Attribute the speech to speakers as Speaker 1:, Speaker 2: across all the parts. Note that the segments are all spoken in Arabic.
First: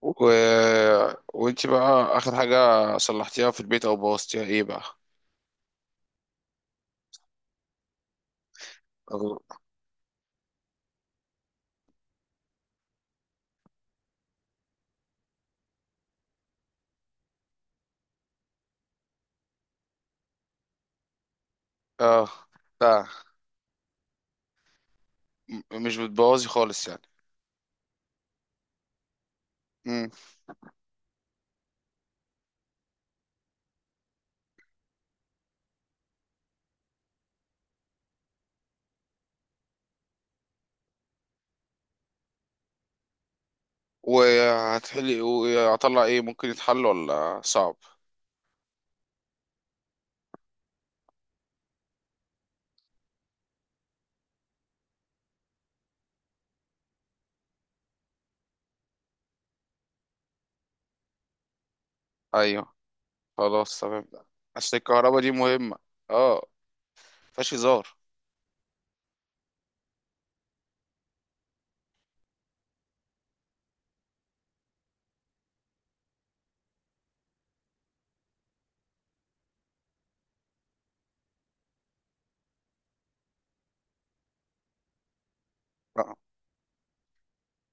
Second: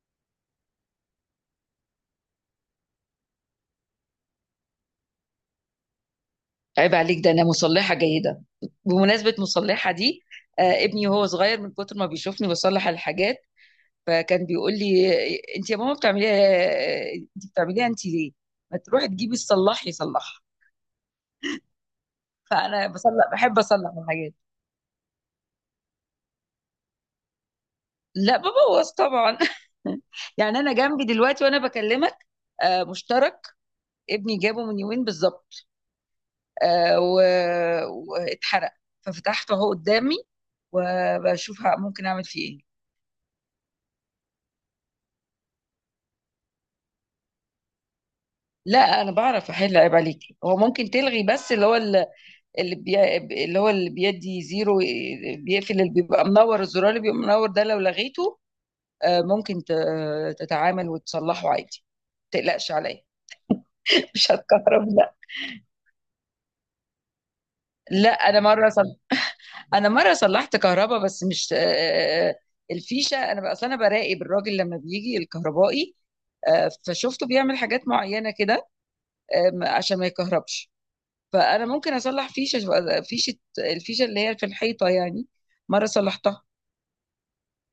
Speaker 1: و... وانت بقى اخر حاجة صلحتيها في البيت او بوظتيها ايه بقى؟
Speaker 2: عيب عليك، ده انا مصلحه جيده. بمناسبه
Speaker 1: أو-
Speaker 2: مصلحه دي، آه، ابني وهو صغير من كتر ما بيشوفني بصلح الحاجات، فكان بيقول لي: انت يا ماما بتعمليها، انت بتعمليها، انت ليه ما تروحي تجيبي الصلاح يصلحها؟
Speaker 1: اه.
Speaker 2: فانا
Speaker 1: لا،
Speaker 2: بصلح، بحب اصلح الحاجات.
Speaker 1: مش بتبوظي خالص يعني؟
Speaker 2: لا ببوظ طبعا.
Speaker 1: امم.
Speaker 2: يعني انا جنبي دلوقتي وانا بكلمك آه مشترك، ابني جابه من يومين بالظبط، واتحرق، ففتحته اهو قدامي وبشوف ممكن اعمل فيه ايه.
Speaker 1: وهتحلي، وهطلع ايه؟ ممكن يتحل ولا صعب؟
Speaker 2: لا انا بعرف احل، عيب عليكي. هو ممكن تلغي بس اللي هو اللي اللي هو اللي بيدي زيرو إيه، بيقفل، اللي بيبقى منور الزرار، اللي بيبقى منور ده لو لغيته، آه، ممكن تتعامل وتصلحه عادي. ما تقلقش
Speaker 1: ايوه،
Speaker 2: عليا.
Speaker 1: خلاص تمام.
Speaker 2: مش
Speaker 1: اصل
Speaker 2: هتكهرب لا.
Speaker 1: الكهرباء دي مهمة. اه، مفيهاش هزار.
Speaker 2: لا انا مره انا مره صلحت كهرباء بس مش آه، آه، الفيشه. انا بقى اصل انا براقب الراجل لما بيجي الكهربائي، آه، فشفته بيعمل حاجات معينه كده، آه، عشان ما يكهربش، فانا ممكن اصلح فيشه. الفيشه اللي هي في الحيطه يعني، مره
Speaker 1: آه.
Speaker 2: صلحتها.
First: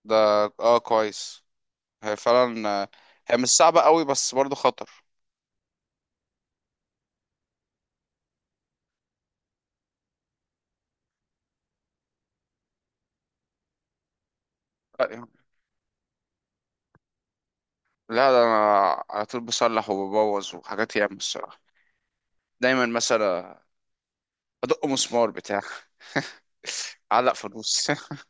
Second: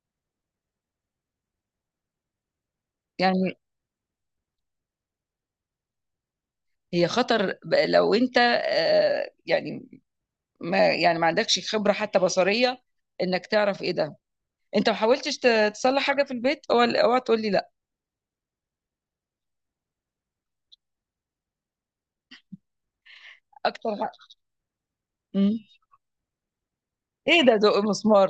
Speaker 1: ده، اه كويس. هي فعلا هي مش
Speaker 2: يعني
Speaker 1: صعبة قوي، بس برضو خطر.
Speaker 2: هي خطر لو انت آه، يعني، ما يعني ما عندكش خبره حتى بصريه انك تعرف ايه ده. انت ما
Speaker 1: أيوة.
Speaker 2: حاولتش تصلح حاجه في البيت؟ اوعى اوعى تقول لي لا.
Speaker 1: لا، ده انا على طول بصلح وببوظ، وحاجات ياما الصراحة. دايما مثلا
Speaker 2: اكتر حاجه.
Speaker 1: ادق مسمار
Speaker 2: مم.
Speaker 1: بتاع علق
Speaker 2: ايه ده، دق
Speaker 1: فانوس
Speaker 2: مسمار؟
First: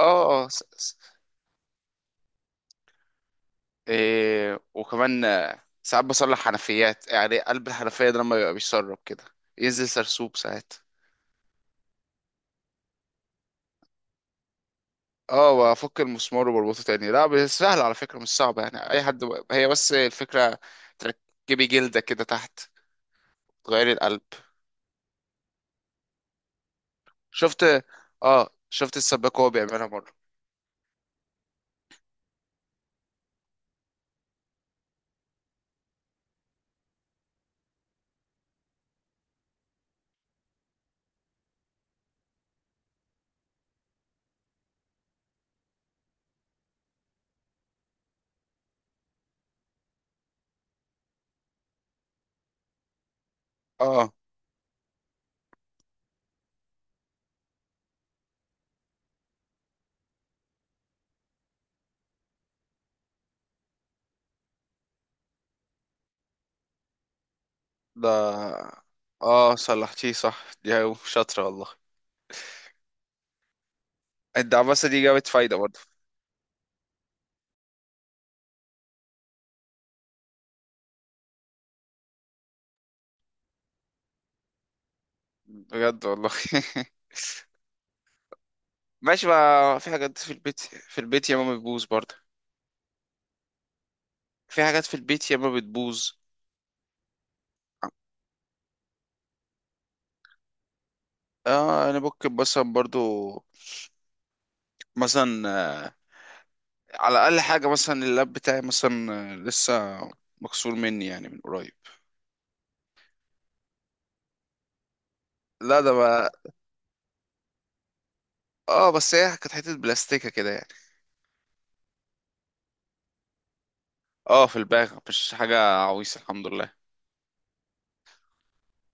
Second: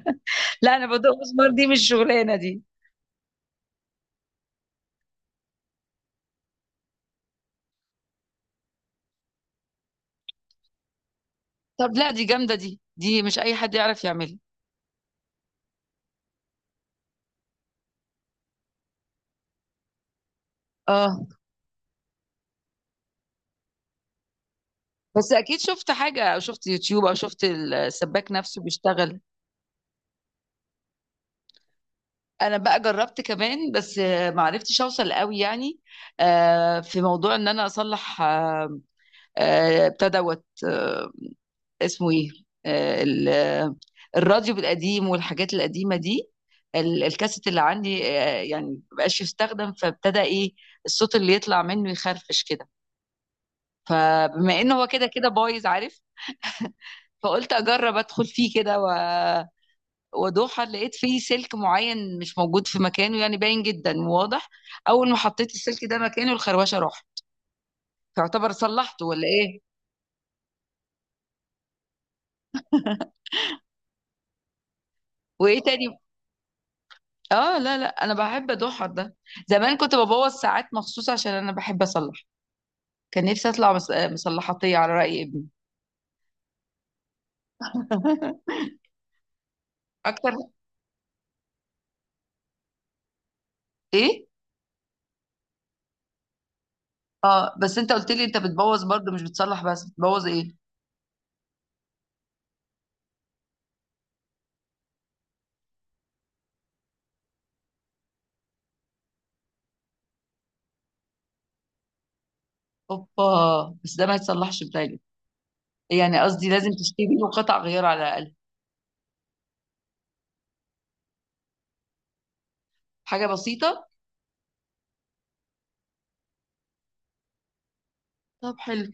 Speaker 1: اه اه
Speaker 2: لا انا بدق مسمار، دي مش شغلانه دي.
Speaker 1: إيه. وكمان ساعات بصلح حنفيات، يعني قلب الحنفية ده لما بيبقى بيسرب كده، ينزل سرسوب ساعات.
Speaker 2: طب لا، دي جامده دي مش اي حد يعرف يعملها.
Speaker 1: اه، بفك المسمار وبربطه تاني. لا بس سهل على فكرة، مش صعبة يعني اي حد هي بس الفكرة
Speaker 2: اه
Speaker 1: تركبي جلدة كده تحت، تغيري القلب.
Speaker 2: بس اكيد شفت حاجه او شفت يوتيوب او شفت
Speaker 1: شفت،
Speaker 2: السباك
Speaker 1: اه
Speaker 2: نفسه
Speaker 1: شفت
Speaker 2: بيشتغل.
Speaker 1: السباك وهو بيعملها مرة.
Speaker 2: انا بقى جربت كمان بس آه، ما عرفتش اوصل قوي يعني. آه، في موضوع ان انا اصلح آه، آه، بتاع دوت آه، اسمه ايه، آه، الراديو القديم والحاجات القديمه دي. الكاسيت اللي عندي آه، يعني مبقاش يستخدم، فابتدى ايه، الصوت اللي يطلع منه يخرفش كده.
Speaker 1: اه.
Speaker 2: فبما انه هو كده كده بايظ، عارف، فقلت اجرب ادخل فيه كده وادوخها، لقيت فيه سلك معين مش موجود في مكانه، يعني باين جدا وواضح. اول ما حطيت السلك ده مكانه الخروشه راح. يعتبر
Speaker 1: ده،
Speaker 2: صلحته ولا
Speaker 1: اه
Speaker 2: ايه؟
Speaker 1: صلحتيه صح، دي شاطرة والله. الدعبسة دي جابت فايدة
Speaker 2: وايه
Speaker 1: برضه.
Speaker 2: تاني؟ اه لا لا انا بحب ادوخها ده. زمان كنت ببوظ ساعات مخصوص عشان انا بحب اصلح. كان نفسي اطلع مصلحاتيه على راي ابني.
Speaker 1: بجد والله ماشي بقى. في حاجات في
Speaker 2: اكتر
Speaker 1: البيت في البيت ياما بتبوظ برضه.
Speaker 2: ايه؟
Speaker 1: في حاجات في البيت ياما بتبوظ.
Speaker 2: آه، بس انت قلت لي انت بتبوظ برضه مش بتصلح، بس بتبوظ ايه؟
Speaker 1: اه، انا ممكن مثلا برضه، مثلا على اقل حاجة مثلا اللاب بتاعي مثلا لسه مكسور مني يعني من قريب.
Speaker 2: اوبا، بس ده ما يتصلحش بتاعي.
Speaker 1: لا ده
Speaker 2: يعني
Speaker 1: بقى،
Speaker 2: قصدي لازم تشتري له قطع غيار على الاقل.
Speaker 1: اه بس هي كانت حتة بلاستيكة كده يعني.
Speaker 2: حاجه بسيطه.
Speaker 1: اه، في الباغ، مش حاجة عويصة الحمد لله.
Speaker 2: طب حلو.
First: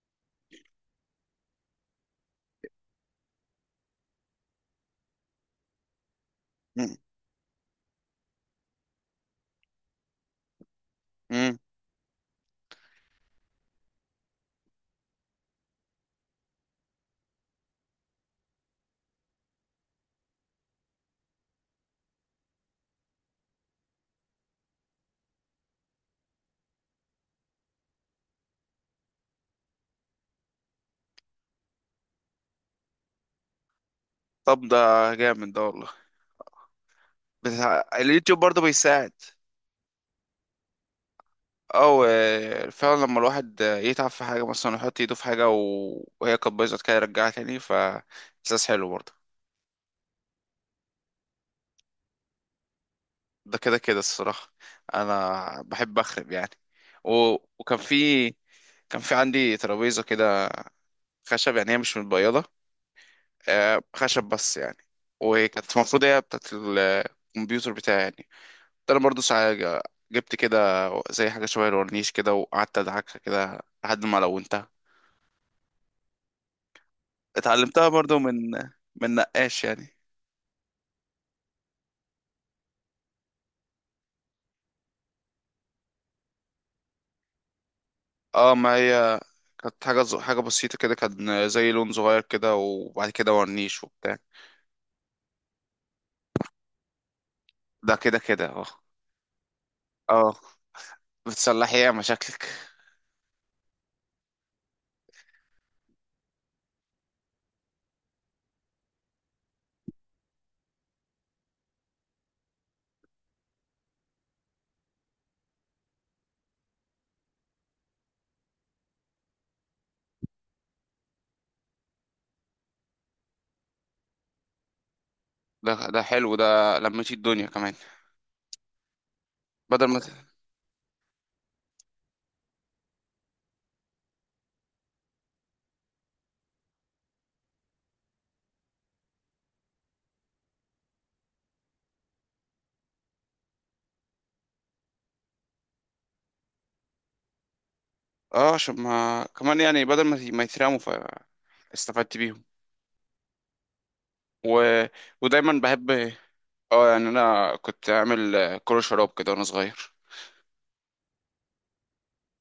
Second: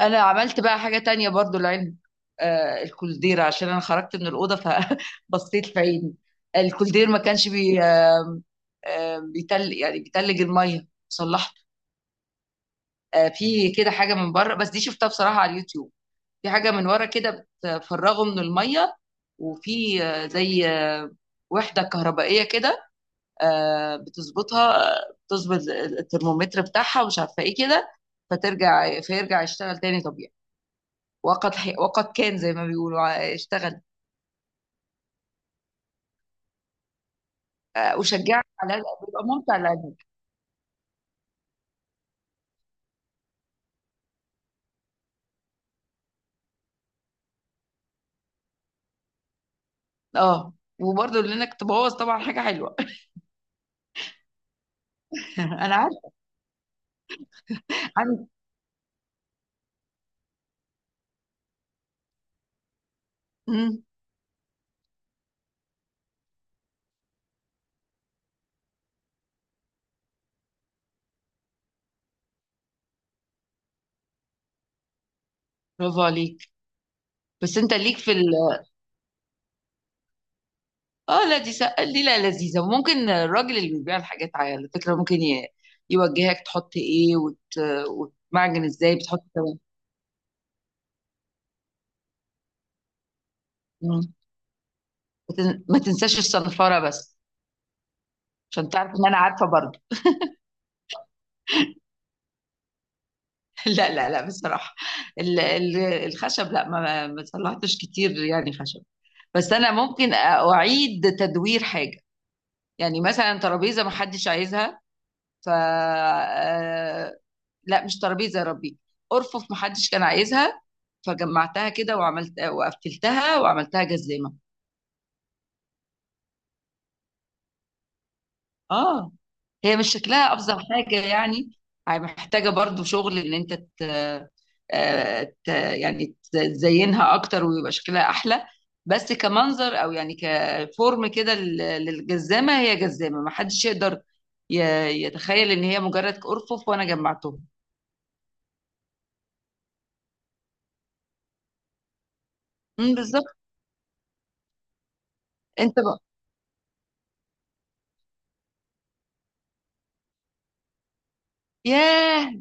Speaker 2: انا عملت بقى حاجة تانية برضو لعلم، آه، الكولدير. عشان انا خرجت من الأوضة فبصيت في عيني.
Speaker 1: مم.
Speaker 2: الكولدير ما كانش بي آه آه بيتل، يعني بيتلج المية.
Speaker 1: مم.
Speaker 2: صلحته. آه، في كده حاجة من بره بس دي شفتها بصراحة على اليوتيوب. في حاجة من ورا كده بتفرغه من المية، وفي آه زي آه وحدة كهربائية كده، آه بتظبطها، آه، بتظبط الترمومتر بتاعها ومش عارفة ايه كده، فترجع، فيرجع يشتغل تاني طبيعي. وقد كان زي ما بيقولوا اشتغل.
Speaker 1: طب ده جامد ده والله. بس
Speaker 2: آه،
Speaker 1: اليوتيوب
Speaker 2: اشجعك
Speaker 1: برضه
Speaker 2: على هذا،
Speaker 1: بيساعد،
Speaker 2: بيبقى ممتع لعينك.
Speaker 1: او فعلا لما الواحد يتعب في حاجه مثلا، يحط ايده في حاجه وهي كانت بايظه كده يرجعها تاني ف احساس حلو برضه.
Speaker 2: اه وبرضه لانك تبوظ طبعا حاجه حلوه.
Speaker 1: ده كده كده الصراحه، انا
Speaker 2: انا عارف.
Speaker 1: بحب اخرب يعني. و... وكان
Speaker 2: عن.
Speaker 1: في، كان في عندي ترابيزه كده، خشب يعني، هي مش متبيضه
Speaker 2: مم،
Speaker 1: خشب بس يعني. وكانت المفروض هي بتاعت الكمبيوتر بتاعي يعني. ده انا برضه ساعه جبت كده زي حاجه شبه الورنيش كده، وقعدت ادعكها كده لحد ما لونتها.
Speaker 2: برافو عليك. بس انت
Speaker 1: اتعلمتها
Speaker 2: ليك في
Speaker 1: برضو من نقاش يعني.
Speaker 2: اه لا دي دي لا لذيذه. وممكن الراجل اللي بيبيع الحاجات على فكره ممكن يوجهك تحط ايه
Speaker 1: اه،
Speaker 2: وتمعجن
Speaker 1: ما
Speaker 2: ازاي
Speaker 1: هي
Speaker 2: بتحط كمان.
Speaker 1: كانت حاجة حاجة بسيطة كده، كان زي لون صغير كده، وبعد كده ورنيش
Speaker 2: مم.
Speaker 1: وبتاع.
Speaker 2: ما تنساش الصنفره بس.
Speaker 1: ده كده كده اه.
Speaker 2: عشان تعرف ان انا عارفه برضه.
Speaker 1: اه، بتصلحي ايه يا مشاكلك؟
Speaker 2: لا لا لا، بصراحه الخشب لا، ما صلحتش كتير يعني خشب. بس انا ممكن اعيد تدوير حاجه. يعني مثلا ترابيزه محدش عايزها، ف آه، لا مش ترابيزه يا ربي، ارفف محدش كان عايزها. فجمعتها كده وعملت وقفلتها وعملتها جزامه.
Speaker 1: ده حلو ده، لميتي الدنيا كمان.
Speaker 2: اه هي
Speaker 1: بدل
Speaker 2: مش
Speaker 1: ما ت-
Speaker 2: شكلها افظع حاجه يعني. هي محتاجه برضو شغل ان انت يعني تزينها اكتر ويبقى شكلها احلى. بس كمنظر او يعني كفورم كده للجزامه. هي جزامه ما حدش يقدر ي... يتخيل ان هي مجرد ارفف وانا جمعتهم.
Speaker 1: اه، عشان ما كمان يعني بدل ما ما يترموا، فاستفدت بيهم.
Speaker 2: بالظبط.
Speaker 1: و... ودايما
Speaker 2: انت
Speaker 1: بحب.
Speaker 2: بقى.
Speaker 1: اه يعني انا كنت اعمل كرة شراب كده وانا صغير.
Speaker 2: ياه،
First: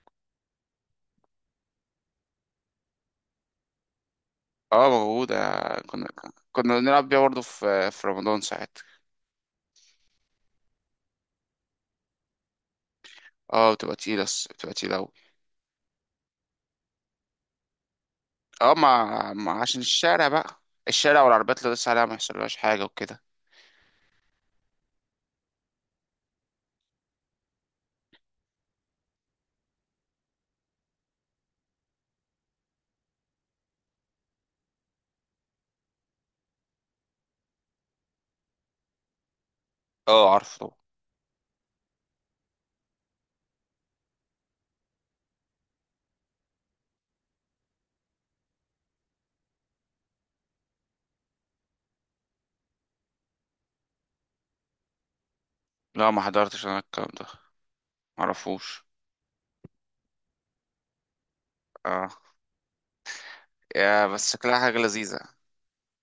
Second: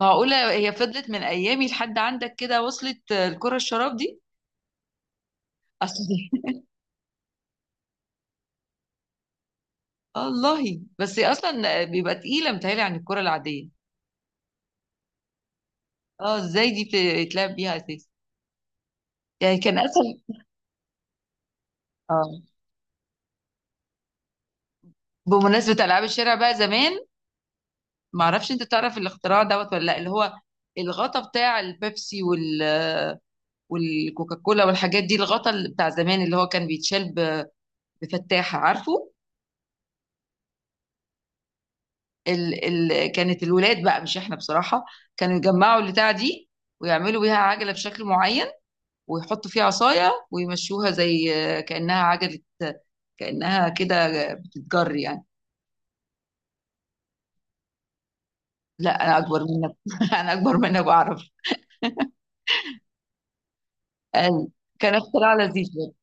Speaker 2: معقوله هي فضلت من ايامي لحد عندك كده؟ وصلت آه، الكره الشراب دي.
Speaker 1: اه، موجودة.
Speaker 2: اصل
Speaker 1: كنا كنا بنلعب بيها برضه في رمضان ساعات.
Speaker 2: الله، بس هي اصلا بيبقى تقيله متهيألي عن الكره العاديه.
Speaker 1: اه، بتبقى تقيلة أوي.
Speaker 2: اه، ازاي دي بتتلعب بيها اساسا؟
Speaker 1: اه، مع...
Speaker 2: يعني
Speaker 1: مع
Speaker 2: كان
Speaker 1: عشان
Speaker 2: اسهل.
Speaker 1: الشارع بقى، الشارع والعربيات اللي لسه عليها ما
Speaker 2: اه
Speaker 1: يحصلهاش حاجة وكده.
Speaker 2: بمناسبه العاب الشارع بقى زمان، ما اعرفش انت تعرف الاختراع دوت ولا لا؟ اللي هو الغطا بتاع البيبسي وال والكوكاكولا والحاجات دي، الغطا اللي بتاع زمان اللي هو كان بيتشال بفتاحه، عارفه؟
Speaker 1: اه عارفه طبعا.
Speaker 2: ال... كانت الولاد بقى مش احنا بصراحه، كانوا يجمعوا البتاع دي ويعملوا بيها عجله بشكل معين ويحطوا فيها عصاية ويمشوها زي كأنها عجلة، كأنها كده بتتجر يعني.
Speaker 1: لا ما حضرتش انا الكلام ده، معرفوش.
Speaker 2: لا أنا أكبر منك. أنا أكبر منك بعرف.
Speaker 1: اه، يا بس
Speaker 2: قال،
Speaker 1: شكلها حاجة
Speaker 2: كان
Speaker 1: لذيذة.
Speaker 2: اختراع لذيذ برضه.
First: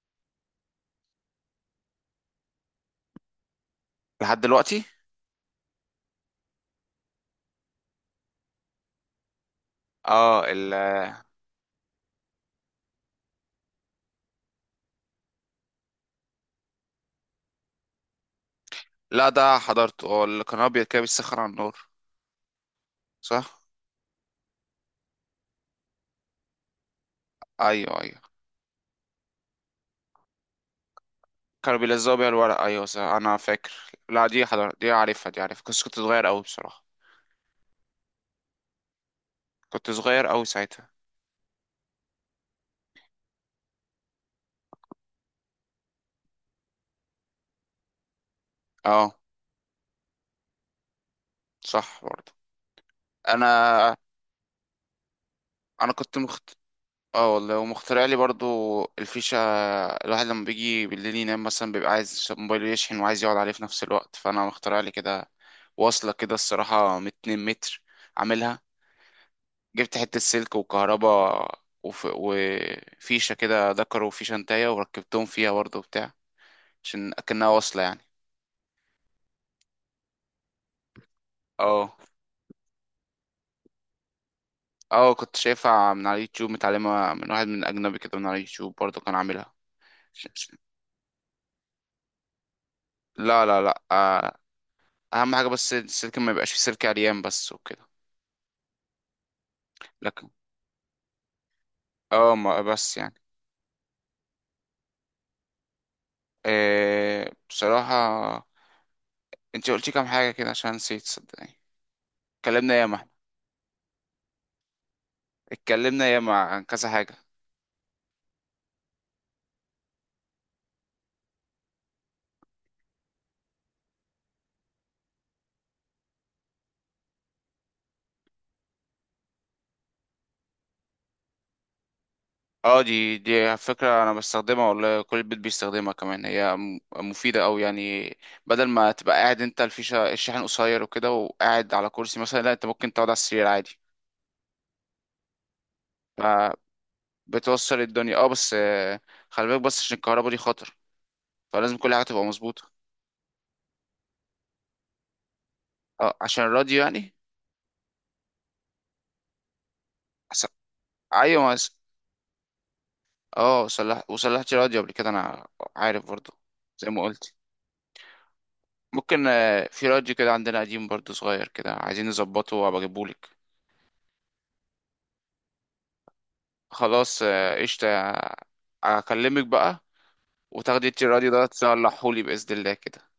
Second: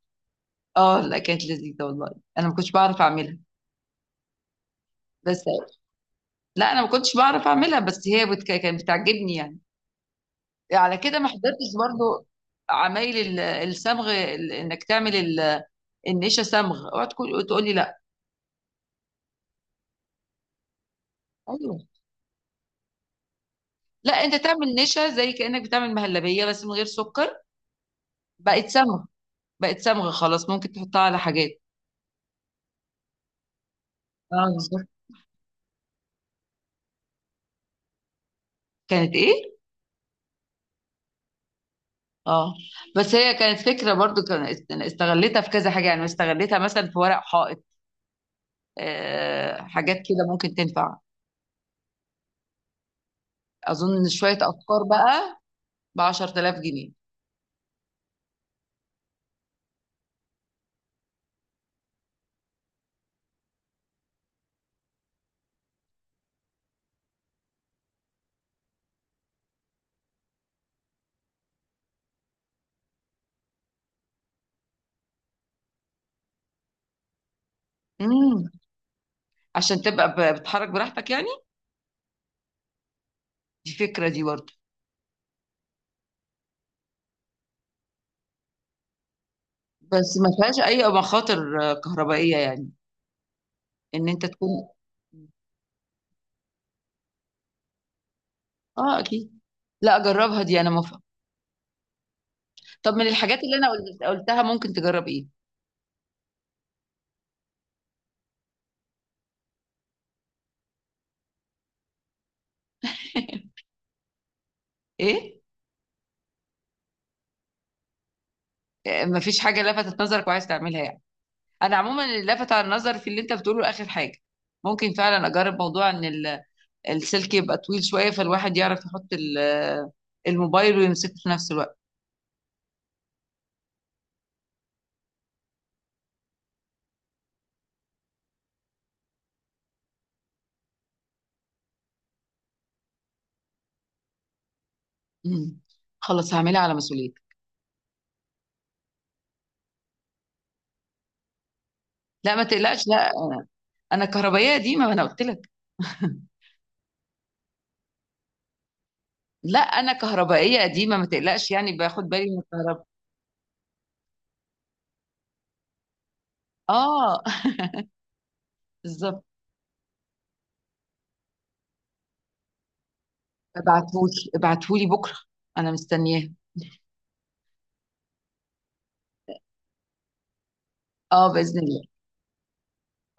Speaker 2: اه لا كانت لذيذة والله. أنا ما كنتش بعرف أعملها
Speaker 1: لحد دلوقتي.
Speaker 2: بس. لا أنا ما كنتش بعرف أعملها بس هي كانت بتعجبني يعني.
Speaker 1: اه.
Speaker 2: على كده ما حضرتش برضه عمايل الصمغ، إنك تعمل النشا صمغ. اوعى تقول لي لا.
Speaker 1: لا ده حضرته، اه اللي كان ابيض كده بيسخن على النار.
Speaker 2: ايوه.
Speaker 1: صح.
Speaker 2: لا انت تعمل نشا زي كانك بتعمل مهلبيه بس من غير سكر.
Speaker 1: ايوه ايوه،
Speaker 2: بقت صمغ، بقت صمغة خلاص، ممكن تحطها على حاجات.
Speaker 1: كانوا بيلزقوا بيها الورق. ايوه صح انا فاكر. لا،
Speaker 2: اه بالظبط.
Speaker 1: دي عارفها دي عارفها بس كنت صغير قوي بصراحة.
Speaker 2: كانت ايه.
Speaker 1: كنت صغير قوي ساعتها.
Speaker 2: اه بس هي كانت فكرة برضو، أنا استغلتها في كذا حاجة، يعني استغلتها مثلا في ورق حائط.
Speaker 1: اه
Speaker 2: آه حاجات كده ممكن تنفع.
Speaker 1: صح برضه. انا
Speaker 2: اظن شوية افكار بقى
Speaker 1: انا
Speaker 2: ب
Speaker 1: كنت
Speaker 2: 10000 جنيه
Speaker 1: اه والله، ومخترع لي برضو الفيشة. الواحد لما بيجي بالليل ينام مثلا بيبقى عايز موبايله يشحن، وعايز يقعد عليه في نفس الوقت، فانا مخترع لي كده واصلة كده الصراحة من 2 متر، عاملها جبت حتة سلك وكهرباء، وفيشة كده ذكر وفيشة انتايه وركبتهم فيها برضو بتاع، عشان أكنها واصلة يعني.
Speaker 2: امم، عشان تبقى بتحرك براحتك يعني.
Speaker 1: اه.
Speaker 2: دي فكرة دي برضو.
Speaker 1: اه كنت شايفها من على اليوتيوب، متعلمة من واحد من أجنبي كده، من على اليوتيوب برضو كان عاملها.
Speaker 2: بس ما فيهاش اي مخاطر آه، كهربائية يعني؟
Speaker 1: لا لا لا
Speaker 2: ان انت تكون.
Speaker 1: اهم حاجه بس السلك ما يبقاش فيه سلك عريان بس وكده.
Speaker 2: اه اكيد. لا
Speaker 1: لكن
Speaker 2: اجربها دي، انا موافقة.
Speaker 1: اه، ما
Speaker 2: طب
Speaker 1: بس
Speaker 2: من
Speaker 1: يعني
Speaker 2: الحاجات اللي انا قلتها ممكن تجرب ايه؟
Speaker 1: إيه بصراحه، انت قلتي كام حاجه كده عشان نسيت صدقني. اتكلمنا ياما احنا،
Speaker 2: ايه؟
Speaker 1: اتكلمنا ياما عن كذا حاجه.
Speaker 2: مفيش حاجة لفتت نظرك وعايز تعملها يعني؟ أنا عموما اللي لفت على النظر في اللي أنت بتقوله آخر حاجة، ممكن فعلا أجرب موضوع إن السلك يبقى طويل شوية، فالواحد يعرف يحط الموبايل ويمسكه في نفس الوقت.
Speaker 1: اه، دي فكره انا بستخدمها والله، كل البيت بيستخدمها كمان. هي مفيده أوي يعني. بدل ما تبقى قاعد انت، الفيشه الشاحن قصير وكده وقاعد على كرسي مثلا، لا انت ممكن تقعد على السرير عادي،
Speaker 2: مم. خلاص هعملها على مسؤوليتي.
Speaker 1: فبتوصل الدنيا. اه بس خلي بالك بس عشان الكهرباء دي خطر، فلازم كل حاجه تبقى
Speaker 2: لا ما
Speaker 1: مظبوطه.
Speaker 2: تقلقش، لا أنا. أنا كهربائية قديمة، ما أنا قلت لك.
Speaker 1: اه عشان راديو يعني.
Speaker 2: لا أنا
Speaker 1: أس-
Speaker 2: كهربائية قديمة، ما
Speaker 1: ايوه
Speaker 2: تقلقش،
Speaker 1: ما
Speaker 2: يعني باخد بالي من الكهرباء.
Speaker 1: اه، صلح وصلحت راديو قبل كده انا، عارف برضو زي ما
Speaker 2: آه.
Speaker 1: قلت.
Speaker 2: بالظبط.
Speaker 1: ممكن في راديو كده عندنا قديم برضو، صغير كده، عايزين نظبطه، وابقى اجيبهولك.
Speaker 2: ابعتهولي، ابعتهولي بكرة، أنا مستنياه.
Speaker 1: خلاص قشطة، اكلمك بقى، وتاخدي انت الراديو
Speaker 2: آه
Speaker 1: ده
Speaker 2: بإذن الله.
Speaker 1: تصلحهولي بإذن الله كده.